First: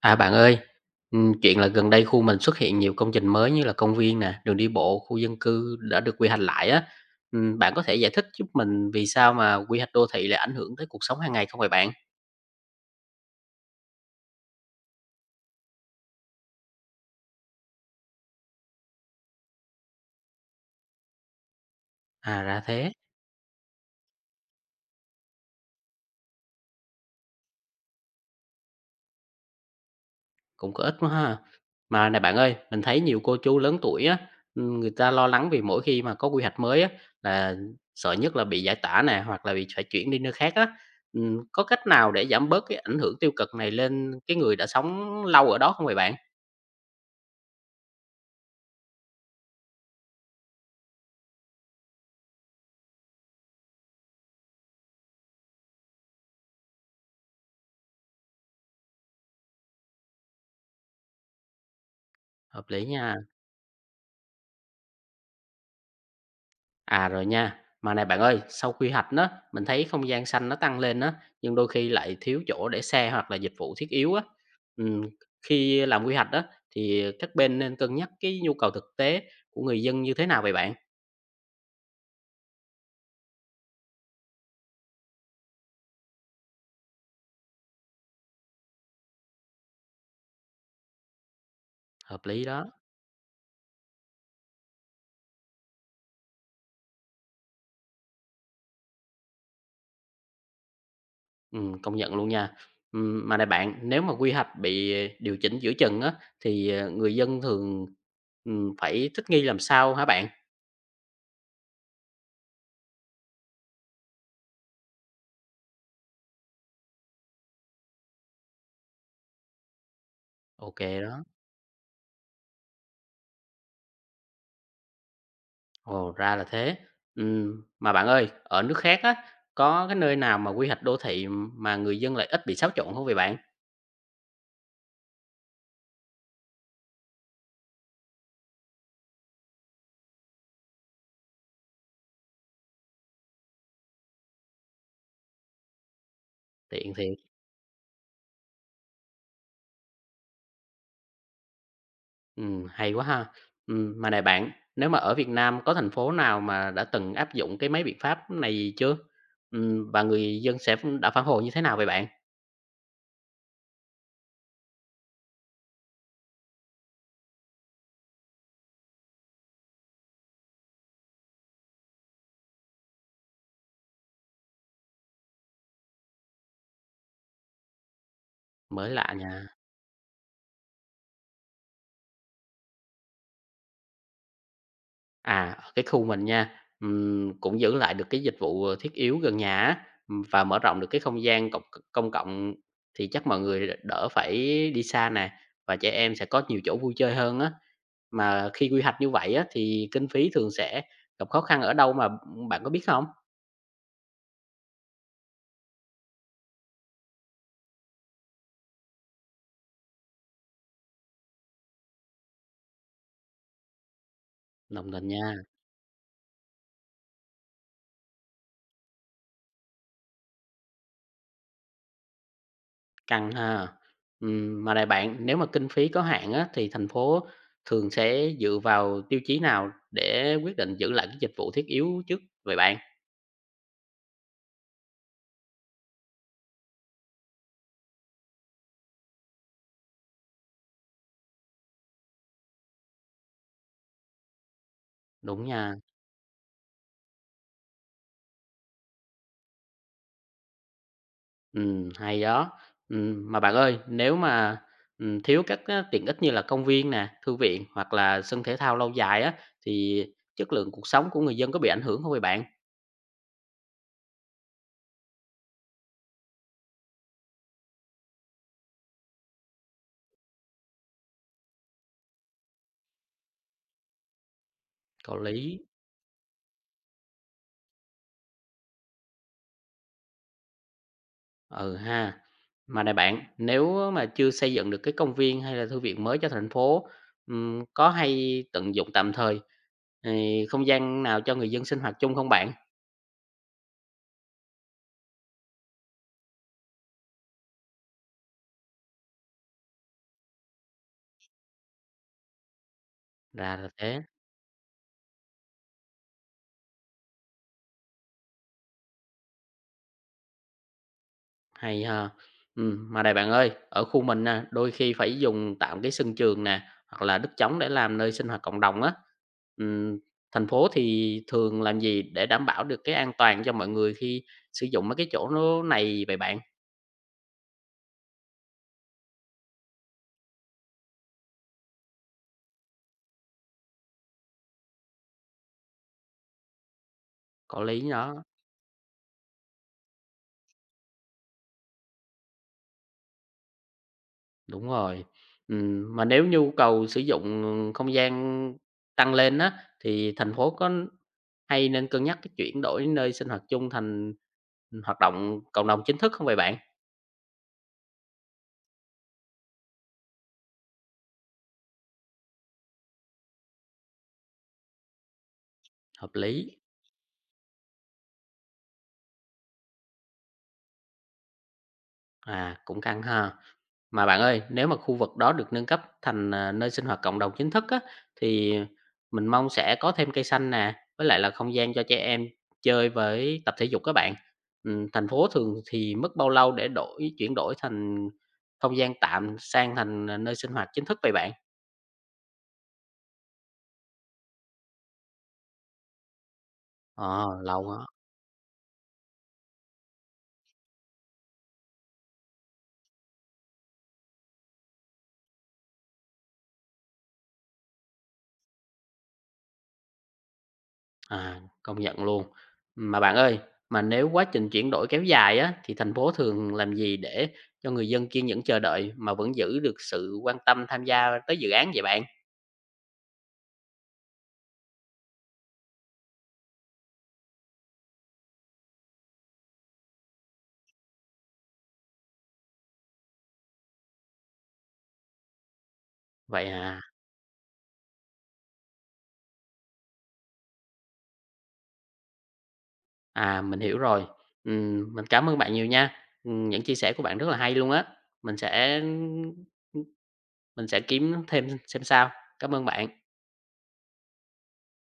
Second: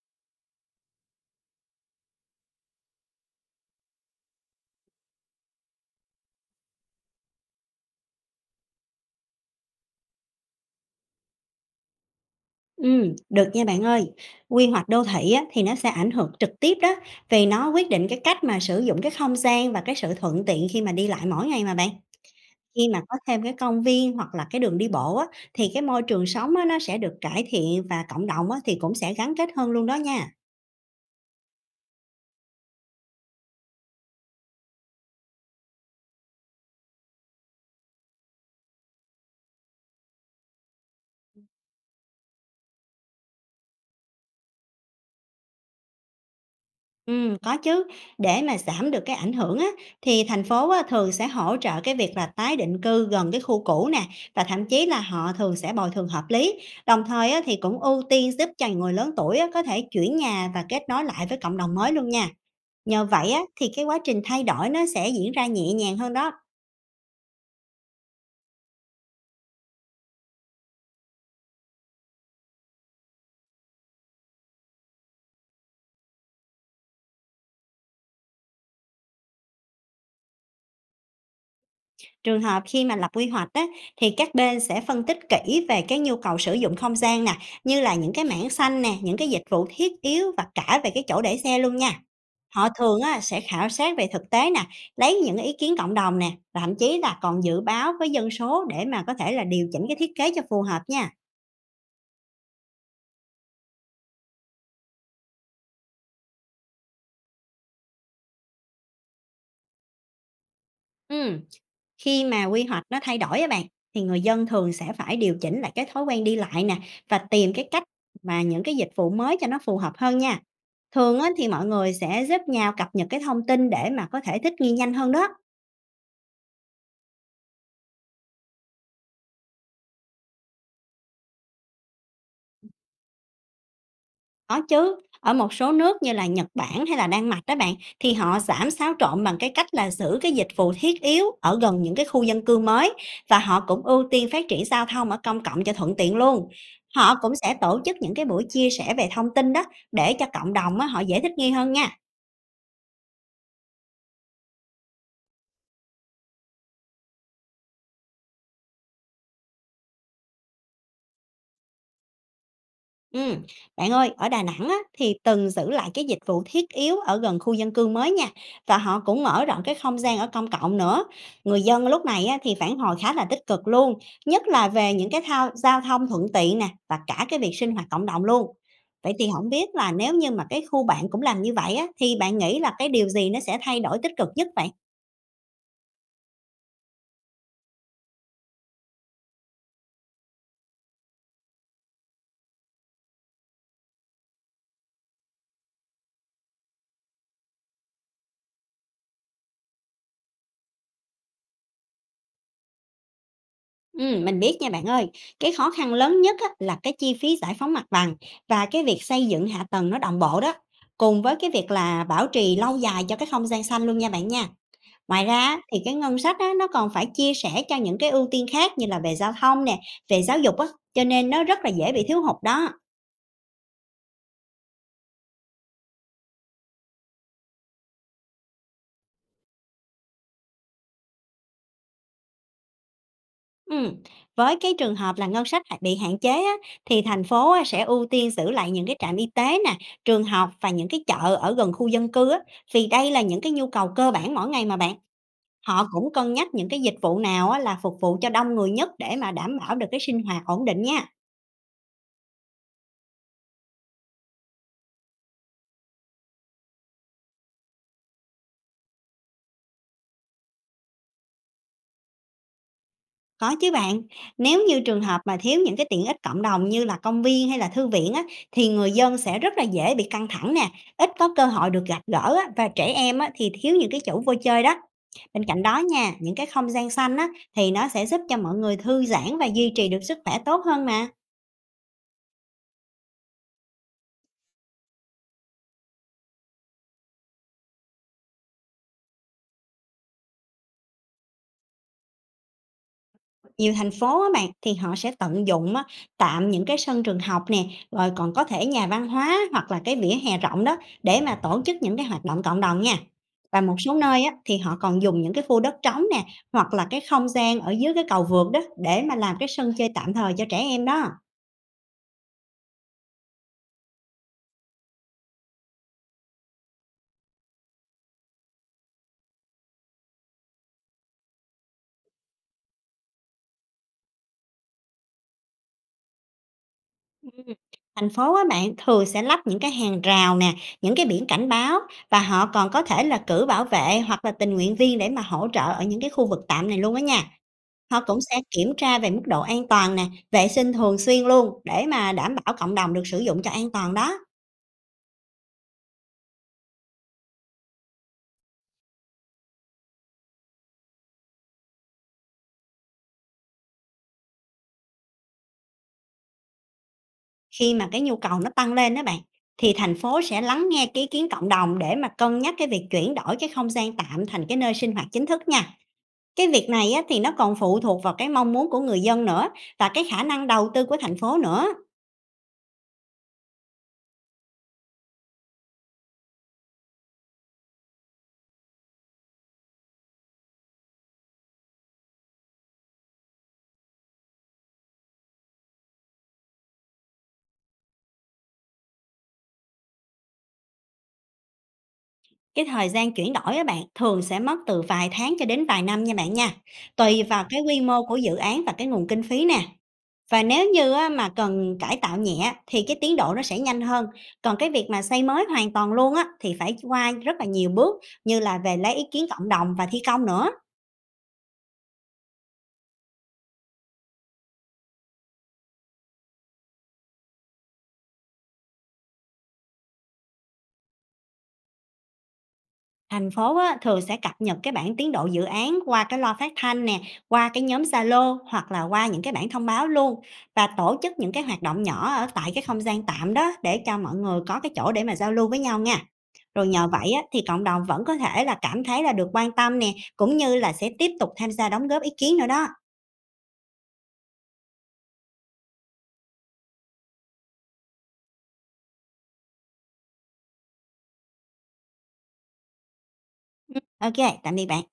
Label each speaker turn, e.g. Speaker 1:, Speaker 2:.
Speaker 1: À bạn ơi, chuyện là gần đây khu mình xuất hiện nhiều công trình mới như là công viên nè, đường đi bộ, khu dân cư đã được quy hoạch lại á. Bạn có thể giải thích giúp mình vì sao mà quy hoạch đô thị lại ảnh hưởng tới cuộc sống hàng ngày không vậy bạn?
Speaker 2: Được nha bạn ơi. Quy hoạch đô thị á, thì nó sẽ ảnh hưởng trực tiếp đó, vì nó quyết định cái cách mà sử dụng cái không gian và cái sự thuận tiện khi mà đi lại mỗi ngày mà bạn.
Speaker 1: À ra
Speaker 2: Khi
Speaker 1: thế,
Speaker 2: mà có thêm cái công viên hoặc là cái đường đi bộ á, thì cái môi trường sống á, nó sẽ được cải thiện và cộng đồng á, thì cũng sẽ gắn kết hơn luôn đó nha.
Speaker 1: cũng có ích quá ha. Mà này bạn ơi, mình thấy nhiều cô chú lớn tuổi á, người ta lo lắng vì mỗi khi mà có quy hoạch mới á là sợ nhất là bị giải tỏa nè hoặc là bị phải chuyển đi nơi khác á. Có cách nào để giảm bớt cái ảnh hưởng tiêu cực này lên cái người đã sống lâu ở đó không vậy bạn?
Speaker 2: Có chứ. Để mà giảm được cái ảnh hưởng á, thì thành phố á, thường sẽ hỗ trợ cái việc là tái định cư gần cái khu cũ nè và thậm chí là họ thường sẽ bồi thường hợp lý. Đồng thời á, thì cũng ưu tiên giúp cho người lớn tuổi á, có thể chuyển nhà và kết nối lại với cộng đồng mới luôn nha.
Speaker 1: Hợp lý
Speaker 2: Nhờ
Speaker 1: nha.
Speaker 2: vậy á, thì cái quá trình thay đổi nó sẽ diễn ra nhẹ nhàng hơn đó.
Speaker 1: À, rồi nha. Mà này bạn ơi, sau quy hoạch đó, mình thấy không gian xanh nó tăng lên đó, nhưng đôi khi lại thiếu chỗ để xe hoặc là dịch vụ thiết yếu á. Ừm, Khi làm quy hoạch đó thì các bên nên cân nhắc cái nhu cầu thực tế của người dân như thế nào vậy bạn?
Speaker 2: Trường hợp khi mà lập quy hoạch á, thì các bên sẽ phân tích kỹ về cái nhu cầu sử dụng không gian nè, như là những cái mảng xanh nè, những cái dịch vụ thiết yếu và cả về cái chỗ để xe luôn nha.
Speaker 1: Hợp lý đó.
Speaker 2: Họ thường á, sẽ khảo sát về thực tế nè, lấy những ý kiến cộng đồng nè, và thậm chí là còn dự báo với dân số để mà có thể là điều chỉnh cái thiết kế cho phù hợp nha.
Speaker 1: Công nhận luôn nha. Mà này bạn, nếu mà quy hoạch bị điều chỉnh giữa chừng á thì người dân thường phải thích nghi làm sao hả bạn?
Speaker 2: Ừm, Khi mà quy hoạch nó thay đổi á bạn, thì người dân thường sẽ phải điều chỉnh lại cái thói quen đi lại nè và tìm cái cách mà những cái dịch vụ mới cho nó phù hợp hơn nha.
Speaker 1: Ok
Speaker 2: Thường
Speaker 1: đó.
Speaker 2: á, thì mọi người sẽ giúp nhau cập nhật cái thông tin để mà có thể thích nghi nhanh hơn đó.
Speaker 1: Ồ, ra là thế. Mà bạn ơi, ở nước khác á, có cái nơi nào mà quy hoạch đô thị mà người dân lại ít bị xáo trộn không vậy bạn?
Speaker 2: Có chứ, ở một số nước như là Nhật Bản hay là Đan Mạch đó bạn, thì họ giảm xáo trộn bằng cái cách là giữ cái dịch vụ thiết yếu ở gần những cái khu dân cư mới và họ cũng ưu tiên phát triển giao thông ở công cộng cho thuận tiện luôn.
Speaker 1: Tiện
Speaker 2: Họ
Speaker 1: thiệt.
Speaker 2: cũng sẽ tổ chức những cái buổi chia sẻ về thông tin đó để cho cộng đồng á, họ dễ thích nghi hơn nha.
Speaker 1: Hay quá ha. Mà này bạn, nếu mà ở Việt Nam có thành phố nào mà đã từng áp dụng cái mấy biện pháp này chưa? Và người dân sẽ đã phản hồi như thế nào vậy bạn?
Speaker 2: Ừm, Bạn ơi, ở Đà Nẵng á, thì từng giữ lại cái dịch vụ thiết yếu ở gần khu dân cư mới nha và họ cũng mở rộng cái không gian ở công cộng nữa. Người dân lúc này á, thì phản hồi khá là tích cực luôn, nhất là về những cái thao, giao thông thuận tiện nè và cả cái việc sinh hoạt cộng đồng luôn.
Speaker 1: Mới lạ
Speaker 2: Vậy thì không
Speaker 1: nha.
Speaker 2: biết là nếu như mà cái khu bạn cũng làm như vậy á, thì bạn nghĩ là cái điều gì nó sẽ thay đổi tích cực nhất vậy?
Speaker 1: À, ở cái khu mình nha, cũng giữ lại được cái dịch vụ, thiết yếu gần nhà á, và mở rộng được cái không gian công cộng thì chắc mọi người đỡ phải đi xa nè, và trẻ em sẽ có nhiều chỗ vui chơi hơn á. Mà khi quy hoạch như vậy á, thì kinh phí thường sẽ gặp khó khăn ở đâu mà, bạn có biết không?
Speaker 2: Mình biết nha bạn ơi. Cái khó khăn lớn nhất á, là cái chi phí giải phóng mặt bằng và cái việc xây dựng hạ tầng nó đồng bộ đó, cùng với cái việc là bảo trì lâu dài cho cái không gian xanh luôn nha bạn nha.
Speaker 1: Đồng tình
Speaker 2: Ngoài
Speaker 1: nha,
Speaker 2: ra á, thì cái ngân sách á, nó còn phải chia sẻ cho những cái ưu tiên khác như là về giao thông nè, về giáo dục á, cho nên nó rất là dễ bị thiếu hụt đó.
Speaker 1: căng ha. Mà này bạn, nếu mà kinh phí có hạn á, thì thành phố thường sẽ dựa vào tiêu chí nào để quyết định giữ lại cái dịch vụ thiết yếu trước vậy bạn?
Speaker 2: Ừm, với cái trường hợp là ngân sách h bị hạn chế á, thì thành phố á sẽ ưu tiên giữ lại những cái trạm y tế nè, trường học và những cái chợ ở gần khu dân cư á, vì đây là những cái nhu cầu cơ bản mỗi ngày mà bạn.
Speaker 1: Đúng nha.
Speaker 2: Họ cũng cân nhắc những cái dịch vụ nào á là phục vụ cho đông người nhất để mà đảm bảo được cái sinh hoạt ổn định nha.
Speaker 1: Hay đó. Mà bạn ơi, nếu mà, thiếu các á tiện ích như là công viên nè, thư viện hoặc là sân thể thao lâu dài á, thì chất lượng cuộc sống của người dân có bị ảnh hưởng không vậy bạn?
Speaker 2: Có chứ bạn, nếu như trường hợp mà thiếu những cái tiện ích cộng đồng như là công viên hay là thư viện á, thì người dân sẽ rất là dễ bị căng thẳng nè, ít có cơ hội được gặp gỡ á, và trẻ em á, thì thiếu những cái chỗ vui chơi đó.
Speaker 1: Có
Speaker 2: Bên
Speaker 1: lý.
Speaker 2: cạnh đó nha, những cái không gian xanh á, thì nó sẽ giúp cho mọi người thư giãn và duy trì được sức khỏe tốt hơn nè.
Speaker 1: Ừ ha. Mà này bạn, nếu mà chưa xây dựng được cái công viên hay là thư viện mới cho thành phố, có hay tận dụng tạm thời, thì không gian nào cho người dân sinh hoạt chung không bạn?
Speaker 2: Nhiều thành phố á bạn thì họ sẽ tận dụng á, tạm những cái sân trường học nè, rồi còn có thể nhà văn hóa hoặc là cái vỉa hè rộng đó để mà tổ chức những cái hoạt động cộng đồng nha.
Speaker 1: Ra
Speaker 2: Và
Speaker 1: là
Speaker 2: một số
Speaker 1: thế.
Speaker 2: nơi á, thì họ còn dùng những cái khu đất trống nè hoặc là cái không gian ở dưới cái cầu vượt đó để mà làm cái sân chơi tạm thời cho trẻ em đó.
Speaker 1: Hay ha. Mà này bạn ơi, ở khu mình nè, đôi khi phải dùng tạm cái sân trường nè, hoặc là đất trống để làm nơi sinh hoạt cộng đồng á. Ừm, Thành phố thì thường làm gì để đảm bảo được cái an toàn cho mọi người khi sử dụng mấy cái chỗ nó này vậy bạn?
Speaker 2: Thành phố á bạn thường sẽ lắp những cái hàng rào nè, những cái biển cảnh báo và họ còn có thể là cử bảo vệ hoặc là tình nguyện viên để mà hỗ trợ ở những cái khu vực tạm này luôn á nha.
Speaker 1: Có lý
Speaker 2: Họ cũng
Speaker 1: đó,
Speaker 2: sẽ kiểm tra về mức độ an toàn nè, vệ sinh thường xuyên luôn để mà đảm bảo cộng đồng được sử dụng cho an toàn đó.
Speaker 1: đúng rồi. Mà nếu nhu cầu sử dụng không gian tăng lên á, thì thành phố có hay nên cân nhắc cái chuyển đổi nơi sinh hoạt chung thành hoạt động cộng đồng chính thức không vậy bạn?
Speaker 2: Khi mà cái nhu cầu nó tăng lên đó bạn, thì thành phố sẽ lắng nghe cái ý kiến cộng đồng để mà cân nhắc cái việc chuyển đổi cái không gian tạm thành cái nơi sinh hoạt chính thức nha.
Speaker 1: Hợp
Speaker 2: Cái
Speaker 1: lý.
Speaker 2: việc này á, thì nó còn phụ thuộc vào cái mong muốn của người dân nữa và cái khả năng đầu tư của thành phố nữa.
Speaker 1: À, cũng căng ha. Mà bạn ơi, nếu mà khu vực đó được nâng cấp thành, à, nơi sinh hoạt cộng đồng chính thức á, thì mình mong sẽ có thêm cây xanh nè, với lại là không gian cho trẻ em chơi với tập thể dục các bạn. Thành phố thường thì mất bao lâu để đổi chuyển đổi thành không gian tạm sang thành, à, nơi sinh hoạt chính thức vậy bạn?
Speaker 2: Cái thời gian chuyển đổi á bạn thường sẽ mất từ vài tháng cho đến vài năm nha bạn nha. Tùy
Speaker 1: Ờ,
Speaker 2: vào cái
Speaker 1: lâu
Speaker 2: quy
Speaker 1: ha.
Speaker 2: mô của dự án và cái nguồn kinh phí nè. Và nếu như á mà cần cải tạo nhẹ thì cái tiến độ nó sẽ nhanh hơn, còn cái việc mà xây mới hoàn toàn luôn á thì phải qua rất là nhiều bước như là về lấy ý kiến cộng đồng và thi công nữa.
Speaker 1: À, công nhận luôn. Mà bạn ơi, mà nếu quá trình chuyển đổi kéo dài á, thì thành phố thường làm gì để cho người dân kiên nhẫn chờ đợi mà vẫn giữ được sự quan tâm tham gia tới dự án vậy bạn?
Speaker 2: Thành phố á thường sẽ cập nhật cái bản tiến độ dự án qua cái loa phát thanh nè, qua cái nhóm Zalo hoặc là qua những cái bản thông báo luôn và tổ chức những cái hoạt động nhỏ ở tại cái không gian tạm đó để cho mọi người có cái chỗ để mà giao lưu với nhau nha.
Speaker 1: Vậy
Speaker 2: Rồi
Speaker 1: à,
Speaker 2: nhờ vậy á, thì cộng đồng vẫn có thể là cảm thấy là được quan tâm nè, cũng như là sẽ tiếp tục tham gia đóng góp ý kiến nữa đó.
Speaker 1: à mình hiểu rồi. Mình cảm ơn bạn nhiều nha. Những chia sẻ của bạn rất là hay luôn á. Mình sẽ mình sẽ kiếm thêm xem sao. Cảm ơn bạn.
Speaker 2: Ô Tạm biệt bạn.